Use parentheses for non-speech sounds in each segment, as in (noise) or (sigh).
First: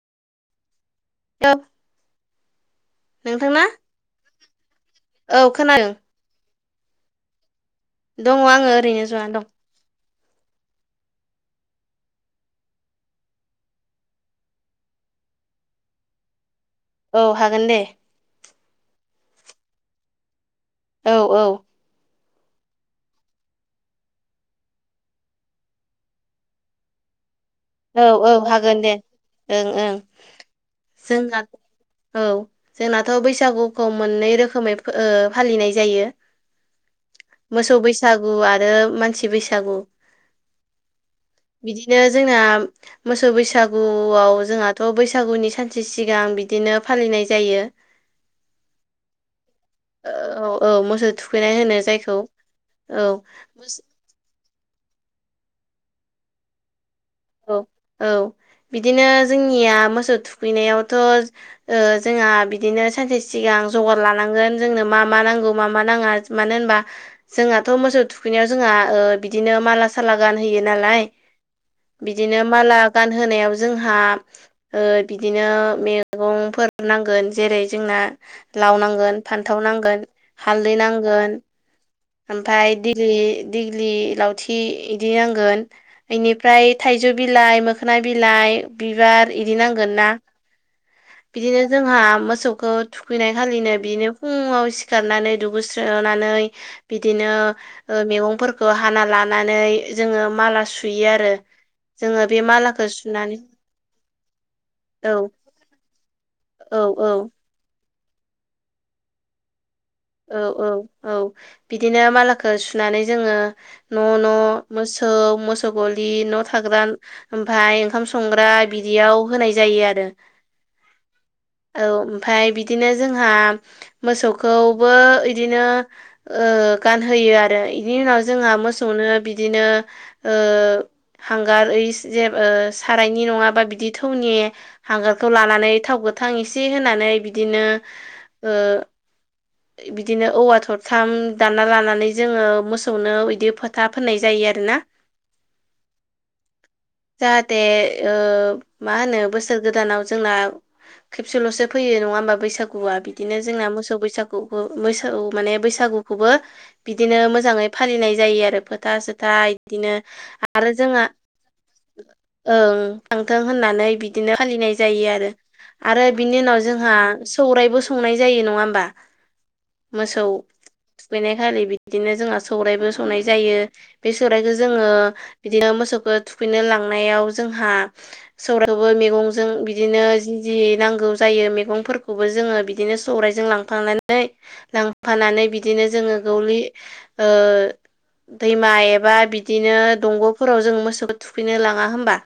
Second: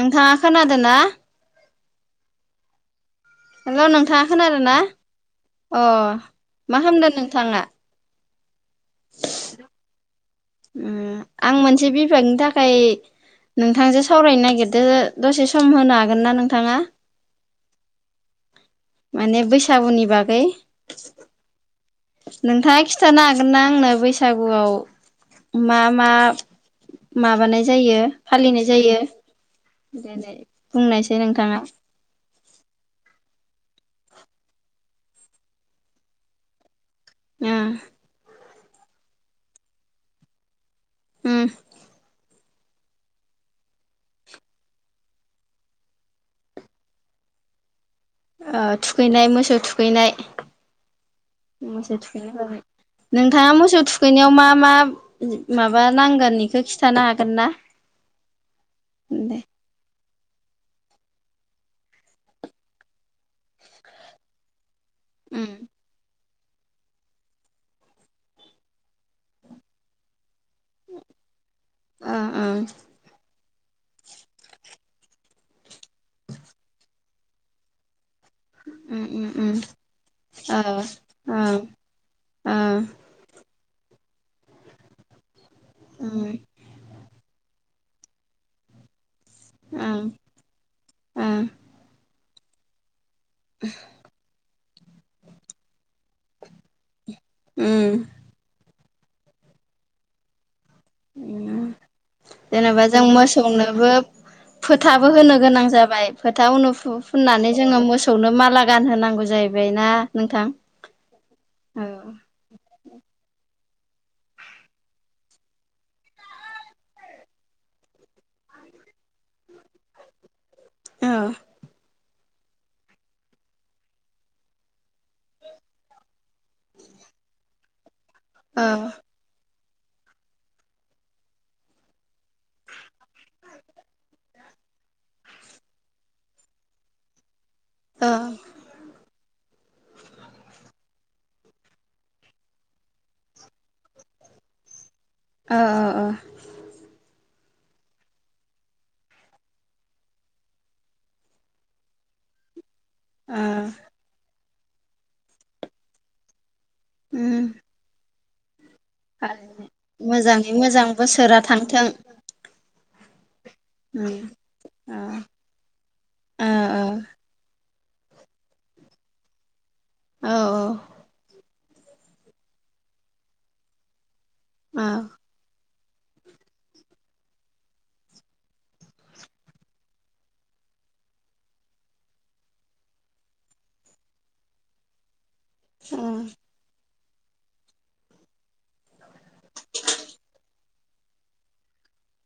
नोंथाङा खोनादों ना द हेल' नोंथाङ ख आरोना औ अ खोनादों मा खालामदों नोंथाङा दङ आङो ओरैनो ज'आ दं आं मोनसे बिफागनि थाखाय नोंथांजों सावरायनो नागिरदो दसे सम होनो हागोन ना नोंथाङा औ हागोन दे माने बैसागुनि बागै औ औ नोंथाङा खिन्थानो हागोन ना आंनो बैसागुआव मा मा माबानाय जायो औ औ फालिनाय हागोन दे जायो? ओं ओं देलाय बुंनायसै जोंना नोंथाङा। औ जोंनाथ' बैसागुखौ मोननै रोखोमै ओ फालिनाय जायो। ओ मोसौ बैसागु आरो मानसि बैसागु उम बिदिनो जोंना मोसौ बैसागुआव जोंहाथ' बैसागुनि सानसे सिगां बिदिनो फालिनाय जायो (inaudible) ओ थुखैनाय मोसौ थुखैनाय औ औ मोसौ थुखैनाय होनो मोसौ जायखौ थुखैनाय जाबाय औ। मोस मोसौ थुखैनायाव मा मा माबा नांगोन बेखौ खिथ खिथानो हागोन। ना? औ औ बिदिनो दे जोंनिया मोसौ थु थुखैनायावथ'ओ जोंहा बिदिनो सानसे सिगां जगार लानांगोन। जोंनो मा मा नांगौ मा ओ मा नाङा मानो होनबा जोंहाथ' मोसौ थुखैनायाव जोंहा ओ बिदिनो माला साला गानहोयो नालाय। बिदिनो ओ माला गानहोनायाव जोंहा ओ बिदिनो मैगंफोर नांगोन जेरै जोंना लाव उम नांगोन उम उम फान्थाव नांगोन ओ हालदै नांगोन। ओ ओ ओमफ्राय दिललि दिग्लि लावथि इदि नांगोन। उम बेनिफ्राय थाइजौ बिलाइ मोखोना बिलाइ बिबार इदि उम नांगोन ना। उम बिदिनो जोंहा मोसौखौ थुखैनाय खालिनो बिदिनो फुंङाव सिखारनानै दुगैस्रोनानै बिदिनो उम ओ मैगंफोरखौ हाना लानानै जोङो माला सु सुयो आरो उम जोङो बे जेनेबा मालाखौ जों सुनानै मोसौनोबो फोथाबो औ होनो गोनां जाबाय फोथा उनाव औ फु- औ फुननानै जोङो मोसौनो माला गानहोनांगौ जाहैबाय ना, औ नोंथां? औ औ औ बिदिनो मालाखौ सुनानै जोङो न' न' मोसौ मोसौ गलि न' थाग्रा ओमफ्राय ओंखाम संग्रा बिदियाव होनाय जायो आरो। औ। औ ओमफ्राय बिदिनो जोंहा मोसौखौ बो इदिनो ओ गानहोयो आरो बेनि उनाव जोंहा औ मोसौनो बिदिनो ओ हांगार इस ओ जे सारायनि नङाबा बिदि थौनि हांगारखौ लानानै थाव गोथां एसे होनानै बिदिनो ओ बिदिनो औवा थरथाम दानना लानानै जोङो मोसौनो बिदि फोथा फोननाय जायो आरोना अ' अ' अ' जाहाथे ओ मा होनो बोसोर गोदानाव जोंना खेबसेल'सो फैयो नङा होमबा बैसागु गुआ बिदिनो औ ओ जोंना मोसौ बैसागुखौ मोसौ माने बैसागुखौबो बिदिनो उम मोजाङै फालिनाय जायो आरो। (unintelligible) इदिनो मोजाङै आरो मोजां जोंहा बोसोरा थांथों ओं थांथों होननानै उम बिदिनो फालिनाय ओ जायो आरो। आरो बिनि ओ उनाव जोंहा सौरायबो संनाय जायो नङा होमबा? मोसौ औ थुखैनाय खालि बिदिनो जोंहा सौरायबो सौनाय जायो बे सौराइखौ जोङो बिदिनो मोसौखौ थुखैनो लांनायाव जोंहा सौरायखौबो मैगंजों बिदिनो जि जि नांगौ जायो मैगंफोरखौबो जोङो बि बिदिनो सौरायजों लांफानानै लांफानानै बिदिनो औ जोङो गौलि ओ दैमा एबा बिदिनो दंग'फोराव जों मोसौखौ थुखैनो लाङा होनबा?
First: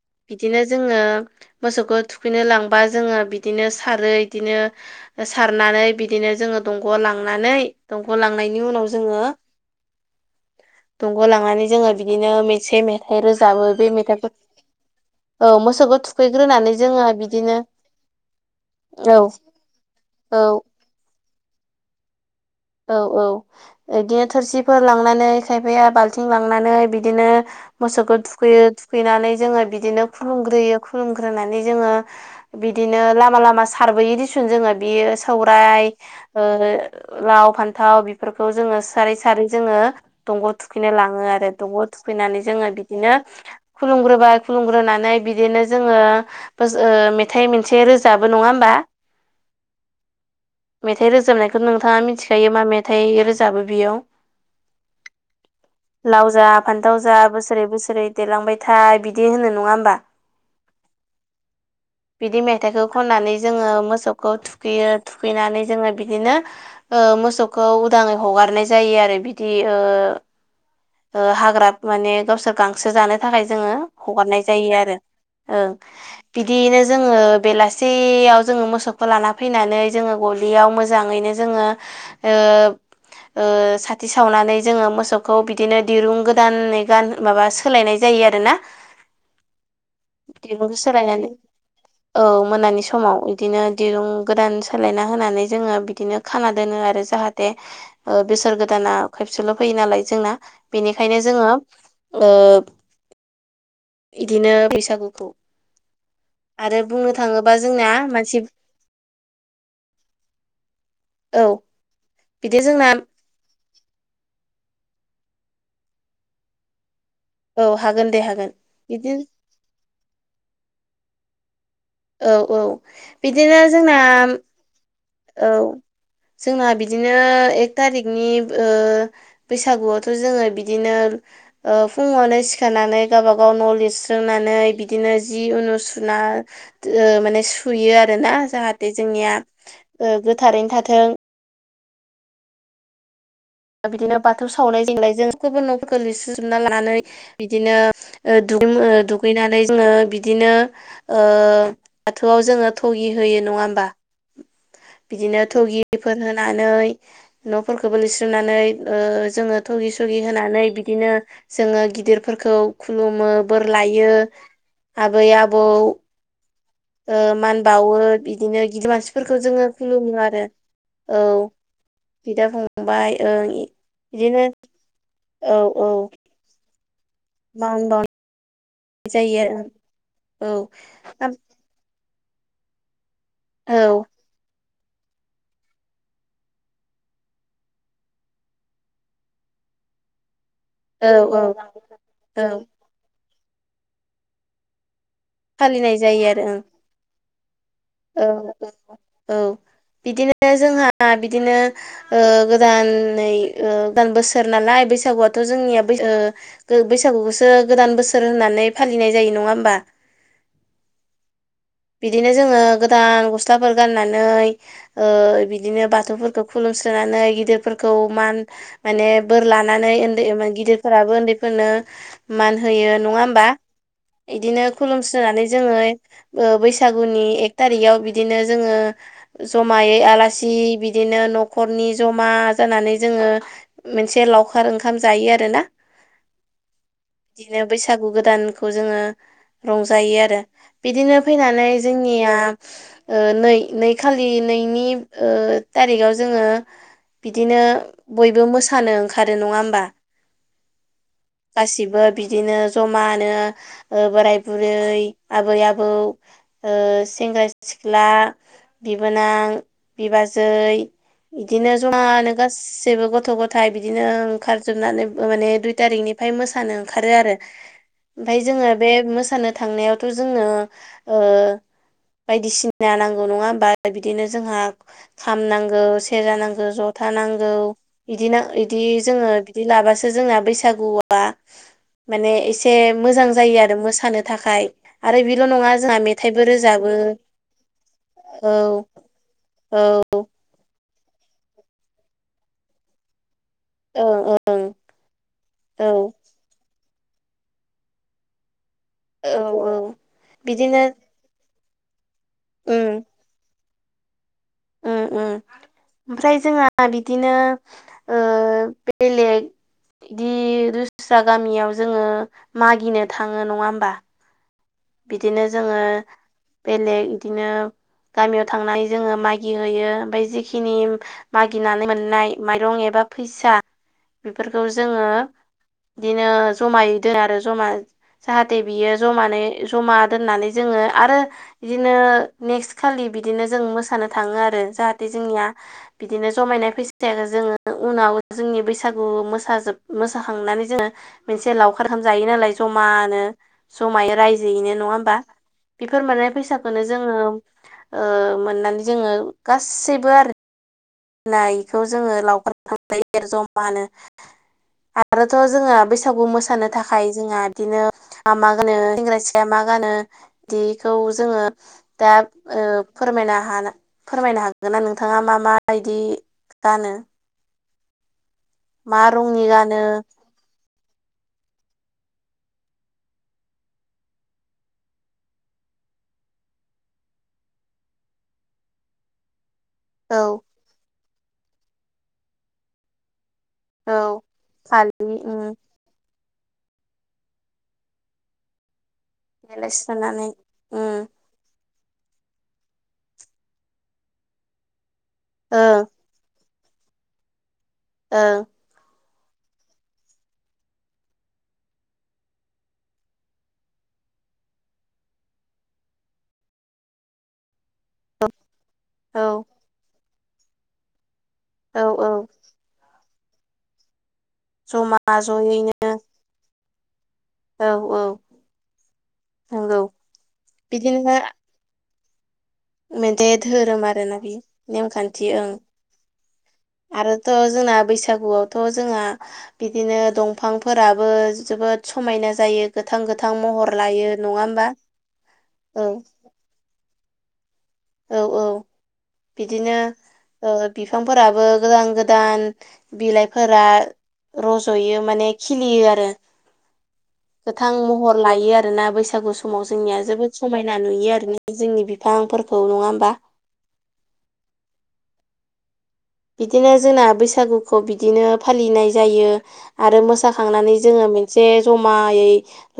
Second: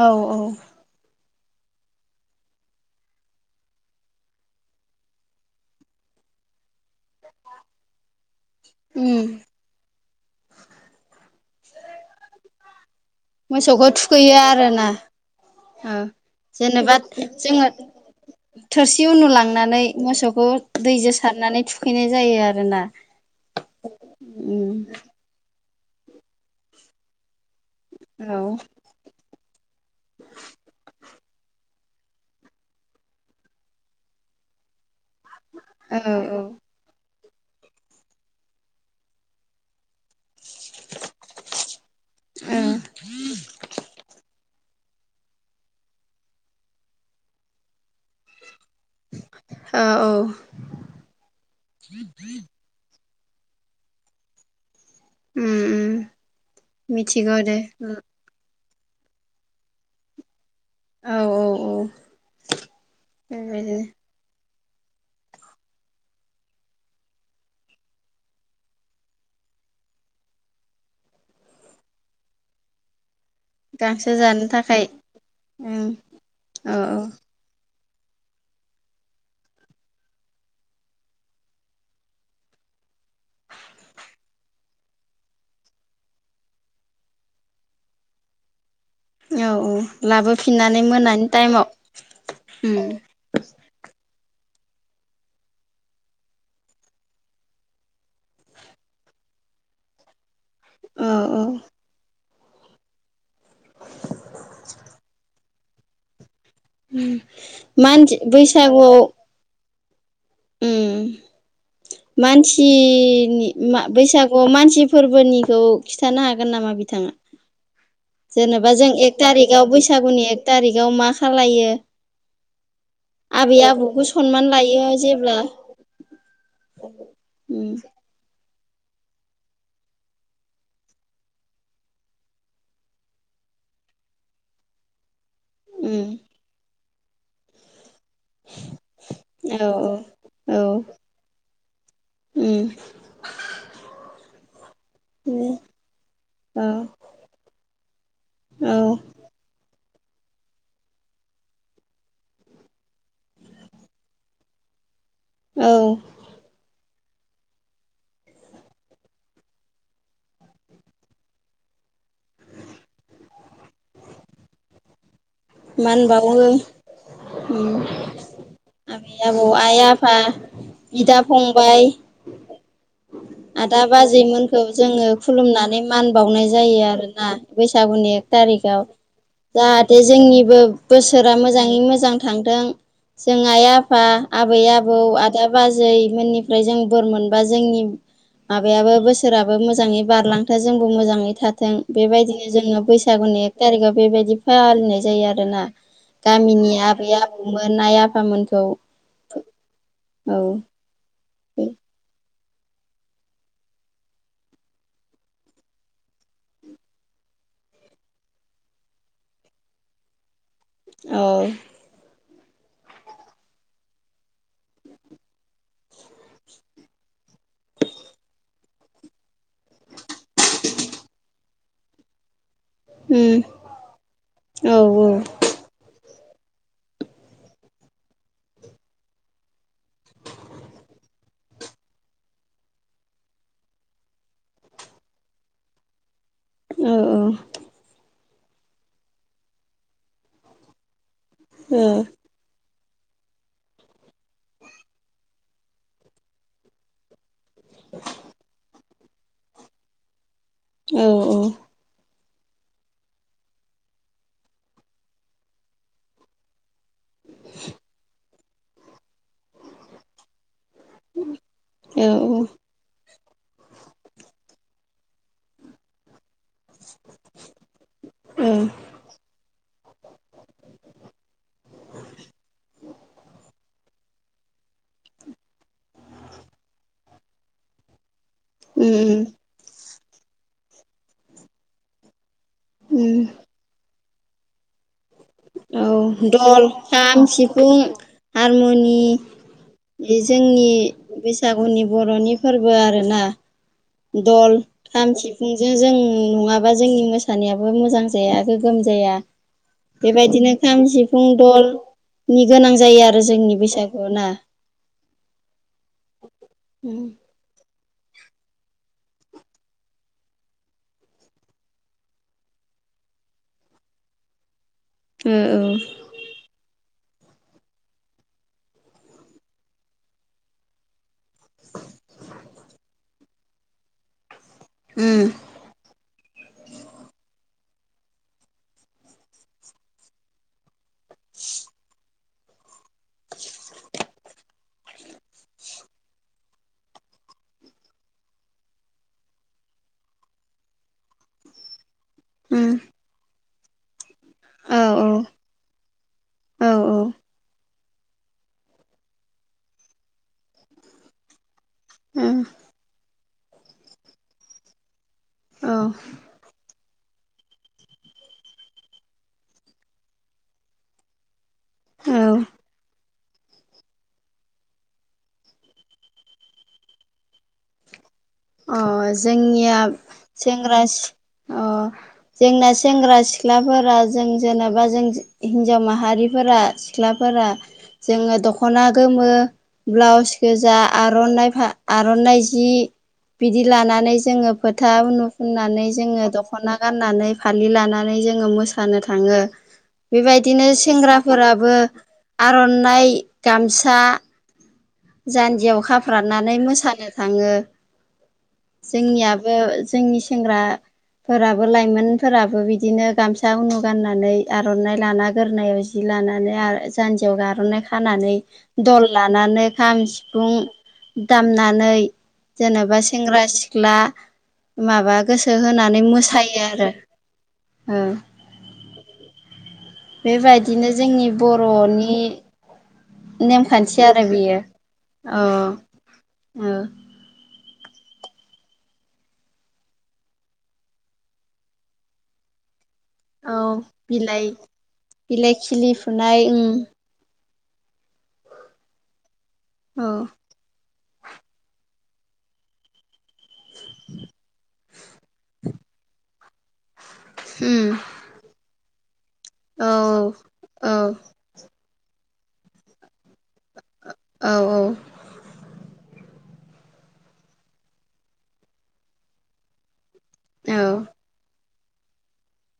औ औ बिदिनो जोङो मोसौखौ थुखैनो लांबा जोङो बिदिनो सारो इदिनो ओ सारनानै बिदिनो जोङो दंग' लांनानै दंग' लांनायनि उनाव जोङो उम दंग' लांनानै जोङो बिदिनो मेसे मेथाइ रोजाबो मोसौखौ बे थुखैयो आरोना मेथाइफोर औ ओ मोसौखौ थुखैग्रोनानै जेनेबा जोङो बिदिनो जोङो थोरसि औ उनुलांनानै औ मोसौखौ दैजों सारनानै थुखैनाय जायो आरो। औ औ बिदिनो उम थोरसिफोर लांनानै खायफाया बाल्थिं लांनानै बिदिनो मोसौखौ औ थुखैयो थुखैनानै जोङो बिदिनो खुलुमग्रोयो। खुलुमग्रोनानै जोङो बिदिनो लामा लामा सारबोयो दिसुन जोङो बियो सौराय औ औ ओ लाव फान्थाव बेफोरखौ जोङो सारै सारै जोङो। दंग' थुखैनो लाङो आरो दंग' थुखैनानै जोङो उम बिदिनो खुलुमग्रोबाय खुलुमगो ग्रोनानै बिदिनो जोङो ओ मेथाइ मोनसे रोजाबो नङा होमबा? औ औ मेथाइ रोजाबनायखौ नोंथाङा मिनथि मा मेथाइ रोजाबो बेयाव उम उम लाव जा फान्थाव जा मिथिगौ दे बोसोरै औ बोसोरै देरलांबायथा बिदि होनो नङा होमबा? औ औ बिदि मेथाइखौ खननानै जोङो बेबायदिनो मोसौ खौ थुखैयो। थुखैनानै जोङो बिदिनो ओ मोसौखौ उदाङै हगारनाय जायो आरो। बिदि ओ ओ हाग्रा माने गावसोर गांसो जानाय थाखाय जोङो गांसो हगारनाय जानो जायो थाखाय आरो, ओं उम औ बिदियैनो औ जोङो बेलास सेयाव जोङो मोसौखौ लाना फैनानै जोङो गलियाव मोजाङैनो जोङो। ओ ओ साथि सावनानै जोङो मोसौखौ बिदिनो दिरुं गोदानै गान माबा सो सोलायनाय जायो आरो ना। औ औ लाबोफिननानै सोलायनानै मोनानि टाइमाव उम दिनो दिरुं गोदान सोलायना होनानै जोङो बिदिनो खाना दोनो आरो जाहाथे ओ बोसोर गोदाना खेबसेल' फैयो नालाय जोंना। औ बेनिखायनो औ जोङो ओ इदिनो बैसागुखौ आरो बुंनो थाङोबा जोंनाया मानसि अ' औ उम बिदि जोंना मानसिनि मा बैसागु मानसि फोरबोनिखौ खिन्थानो हागोन नामा बिथाङा? औ हागोन दे। हागोन जेनेबा जों एक बिदिनो थारिकाव बैसागुनि एक थारिकाव मा खालायो? औ औ बिदिनो जोंना एयो जेब औ जोंना बिदिनो उम एक थारिख नि ओ बैसागुआवथ' जोङो बिदिनो ओ फुङावनो सिखारानानै गावबा गाव न' लिरस्रोंनानै बिद दिनो जि ओ उम सुना ओ माने सु सुयो आरोना। जाहाथे जोंनिया औ ओ गोथारैनो थाथों उम दा बिदिनो बाथौ सावनाय जेंनाय जों न'फोरखौ लिरसोजोबना औ लानानै बिदिनो ओ दुगै औ मो दुगैनानै जोङो। बिदिनो ओ बाथौआव जोङो थ'गि होयो नङा होमबा? बिदिनो औ थ'गिफोर होनानै न'फोरखौबो लिरस्रोनानै ओ जोङो थुगि सगि होनानै बिदिनो जोङो गिदिरफोरखौ खुलुमो बोर लायो। आबै, आब मा होनबावो ओ मान बाावो बिदिनो गिदिर आबै मानसिफोरखौ आबौ जोङो आइ आफा खुलुमो आरो बिदा औ फंबाय बिदा फंबाय ओं आदा बाजै बिदिनो मोनखौ जोङो औ खुलुमनानै औ मान बावनाय जायो आरोना मान बैसागुनि एक थारिकाव बावनाय जायो जाहाथे आरो औ जोंनिबो बोसोरा मो मोजाङै मोजां थांथों जों आइ, औ आफा आबै, आबौ आ दा बाजै मोननिफ्राय जों बोर मोनबा जोंनि माबायाबो बोसोराबो मोजाङै बारलां दा जोंबो मोजाङै औ औ थाथों औ बेबायदिनो जोङो बैसागुनि एखथारिखाव बे बायदि फालिनाय जायो आर गोना फालिनाय जायो आरो गामिनि आबै आबौ मोन आइ ओं औ आफामोनखौ औ औ आ बिदिनो ओ गोदानै गोदान ओ बोसोर नालाय बैसागुआथ' जोंनिया बै ओ गु बैसागुखौसो गोदान बोसोर होननानै फालिनाय जायो नङा होमबा औ बिदिनो जोङो गोदान गस्लाफोर गाननानै ओ बिदिनो बाथौफोरखौ खुलुमस्रोनानै गिदिरफोरखौ माने बोर लानानै उन्दै गिदिरफोराबो उन्दैफोरनो मान होयो नङा उम होमबा बिदिनो औ खुलुमस्रा ओ बैसागुनि एक थारिखआव बिदिनो जोङो जमायै आलासि बिदिनो न'खरनि जमा जानानै जोङो मोनसे लावखार ओंखाम जायो आरो ना औ औ बिनो बैसागु गोदानखौ जोङो रंजायो आरो बिदिनो फैनानै औ जोंनिया ओ नै नै खालि नैनि ओ थारिखाव जोङो बिदिनो बयबो मोसानो ओंखारो नङा होमबा औ औ गासिबो बिदिनो जमानो ओ बोराय बुरै आबै आबौ ओ सेंग्रा सिख्ला बिबोनां बिबाजै बिदिनो जमानो औ गासैबो गथ' गथ' थाय बिदिनो ओंखारजोबनानै माने दुइ थारिकनि ओमफाय मोसानो ओंखारो आरो ओमफाय (unintelligible) बायदिसिना नांगौ नङा होमबा बिदिनो जोंहा खाम नांगौ सेरजा नांगौ जथा नांगौ बिदिनो इदि उम जोङो बिदि लाबासो जोंना बैसागुआ माने इसे एसे उम मोजां जायो आरो मोसानो थाखाय आरो बेल न औ दल खाम सिफुं औ हारमुनि औ बे जोंनि बैसागुनि बर'नि फोरबो आरोना ओं दल ओं खाम सिफुंजों औ जों नङाबा जोंनि मोसानायाबो मोजां जाया गोमजाया औ औ बेबायदिनो खाम बिदिनो सिफ फुं दलनि गोनां जायो आरो जोंनि बैसागुआव‌ ना ओ ओ ओमफ्राय जोंहा बिदिनो बेलेग बिदि दस्रा गामियाव जोङो मागिनो थाङो नङा होमबा ओ बिदिनो औ जोङो बेलेग बिदिनो गामियाव थांनानै जोङो मागि होयो ओमफ्राय जिखिनि मागिनानै मोननाय माइरं एबा फैसा बेफोरखौ जोङो उम बिदिनो जमायै दोन आरो जमा जाहाथे बियो जानै जमा दोननानै जोङो आरो बिदिनो नेक्सखालि बिदिनो जों मोसानो थाङो आरो। जाहाथे जोंनिया बिदिनो जमायनाय फैसाखौ जोङो उनाव जोंनि बैसागु मोसाजोब मोसाखांनानै जोङो मोनसे लावखार ओंखाम जायो नालाय उम जमानो। जमायै रायजो यैनो औ नङा होमबा? औ बेफोर माने औ फैसाखौनो जोङो ओ मोननानै जोङो गासैबो आरो नायखौ जोङो उम लावखाराव ओंखाम जमानो आरोथ' जोङो औ बैसागु मोसानो थाखाय जोंहा बिदिनो मा मा गानो सेंग्रा सिया मा गानो बिखौ जोङो दा औ फोरमायनो हानाय फोरमायनो हागोनना नोंथाङा मा मा बायदि गानो अ मा रंनि जोंनिया गानो सेंग्रा सि अ जोंना सेंग्रा सिख्लाफोरा जों जेनेबा जों हिन्जाव माहारिफोरा सिख्लाफोरा जोङो दख'ना गोमो औ ब्लाउस गोजा आर'नाइ फा आर'नाइ जि, बिदि औ लानानै जोङो फोथा फालि उनु उम फुननानै जोङो दख' दखना गाननानै फालि लानानै जोङो मोसानो थाङो। देलाय बे सोनानै बायदिनो उम सेंग्रा फोराबो आर'नाइ, गामसा, जान्जियाव ओं खाफ्रानानै मोसानो थाङो। ओं। जोंनियाबो जोंनि सेंग्रा फोराबो लाइमोनफोराबो बिदिनो गामसा उनु गाननानै आर'नाइ लाना गोदोनायाव जि लानानै आरो जान्जियाव आर'नाइ खानानै दल औ लानानै खाम-सिफुं दामनानै औ औ जेनेबा सेंग्रा सिख्ला जमा माबा गोसो जयैनो होनानै मोसायो आरो औ ओ औ नंगौ। बे बायदिनो बिदिनो जोंनि बर'नि मोनसे धोरोम नेमखान्थि आरोना आरो बे बेयो नेमखान्थि औ ओं। औ आरो थ' जोंना बैसागुआवथ' जोंहा बिदिनो दंफांफोराबो जोबोद समायना जायो, गोथां-गोथां गोथां औ महर लायो नङा होमबा? औ। नाय उम औ औ बिदिनो। औ बिफांफोराबो गोदान गोदान बिलाइफोरा रज'यो माने खिलियो आरो। गोथां उम महर लायो आरोना बैसागु समाव औ जोंनिया जोबोद समायना औ नुयो आरो। जोंनि बिफांफोरखौ नङा होमबा? औ औ। बिदिनो जोंना बैसागुखौ बिदिनो फालिनाय जायो। आरो मोसा थांनानै औ जोङो मोनसे जमायै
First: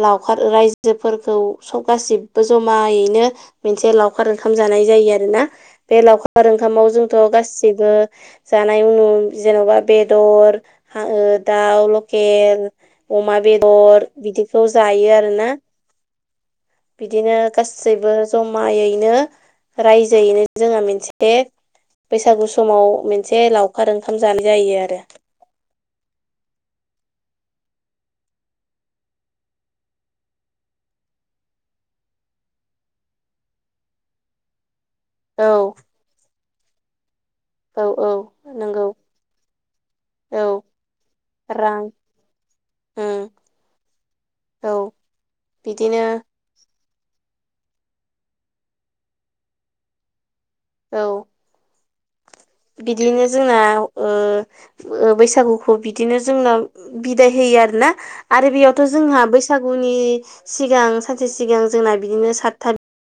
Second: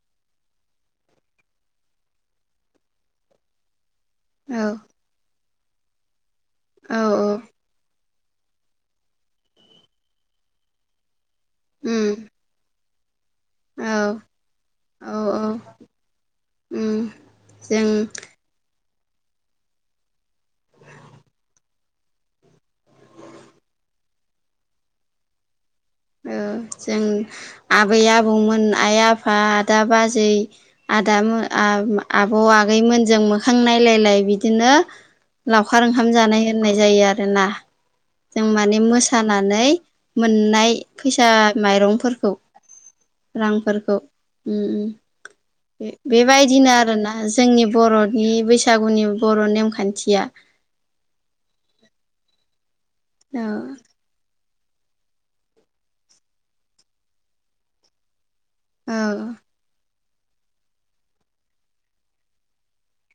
लावखार रायजोफोरखौ सब गासिबो जमायैनो मोनसे लावखार ओंखाम जानाय जायो आरो ना। बे लावखार ओंखामाव औ जोंथ' गाससिबो जानाय उनाव जेन'बा बेदर, दाउ लकेल अमा बे दर बिदिखौ जायो औ आरोना। बिदिनो जों गासैबो जमायैनो रायजोयैनो जोंहा मोनसे बैसागु समाव मोनसे लावखार ओंखाम जानाय जायो आरो। औ जों आबै-आबौमोन, आइ-आफा, आदा-बाजै आदाम आबौ आगैमोनजों मोखां नायलायलाय बिदिनो लावखार ओंखाम जानाय होननाय जायो आरोना। औ औ जों माने नंगौ मोसानानै औ मोननाय फैसा, रां माइरंफोरखौ उम रांफोरखौ उम औ उम बिदिनो बेबायदिनो आरोना जोंनि बर'नि बैसागुनि बर' नेमखान्थिया औ। बिदिनो औ जोंनाव ओ ओ बैसागुखौ बिदिनो जोंना बिदाय होयो आरोना आरो बेयाव थ' जोंहा औ बैसागुनि सिगां सानसे सिगां जोंना बिदिनो सात था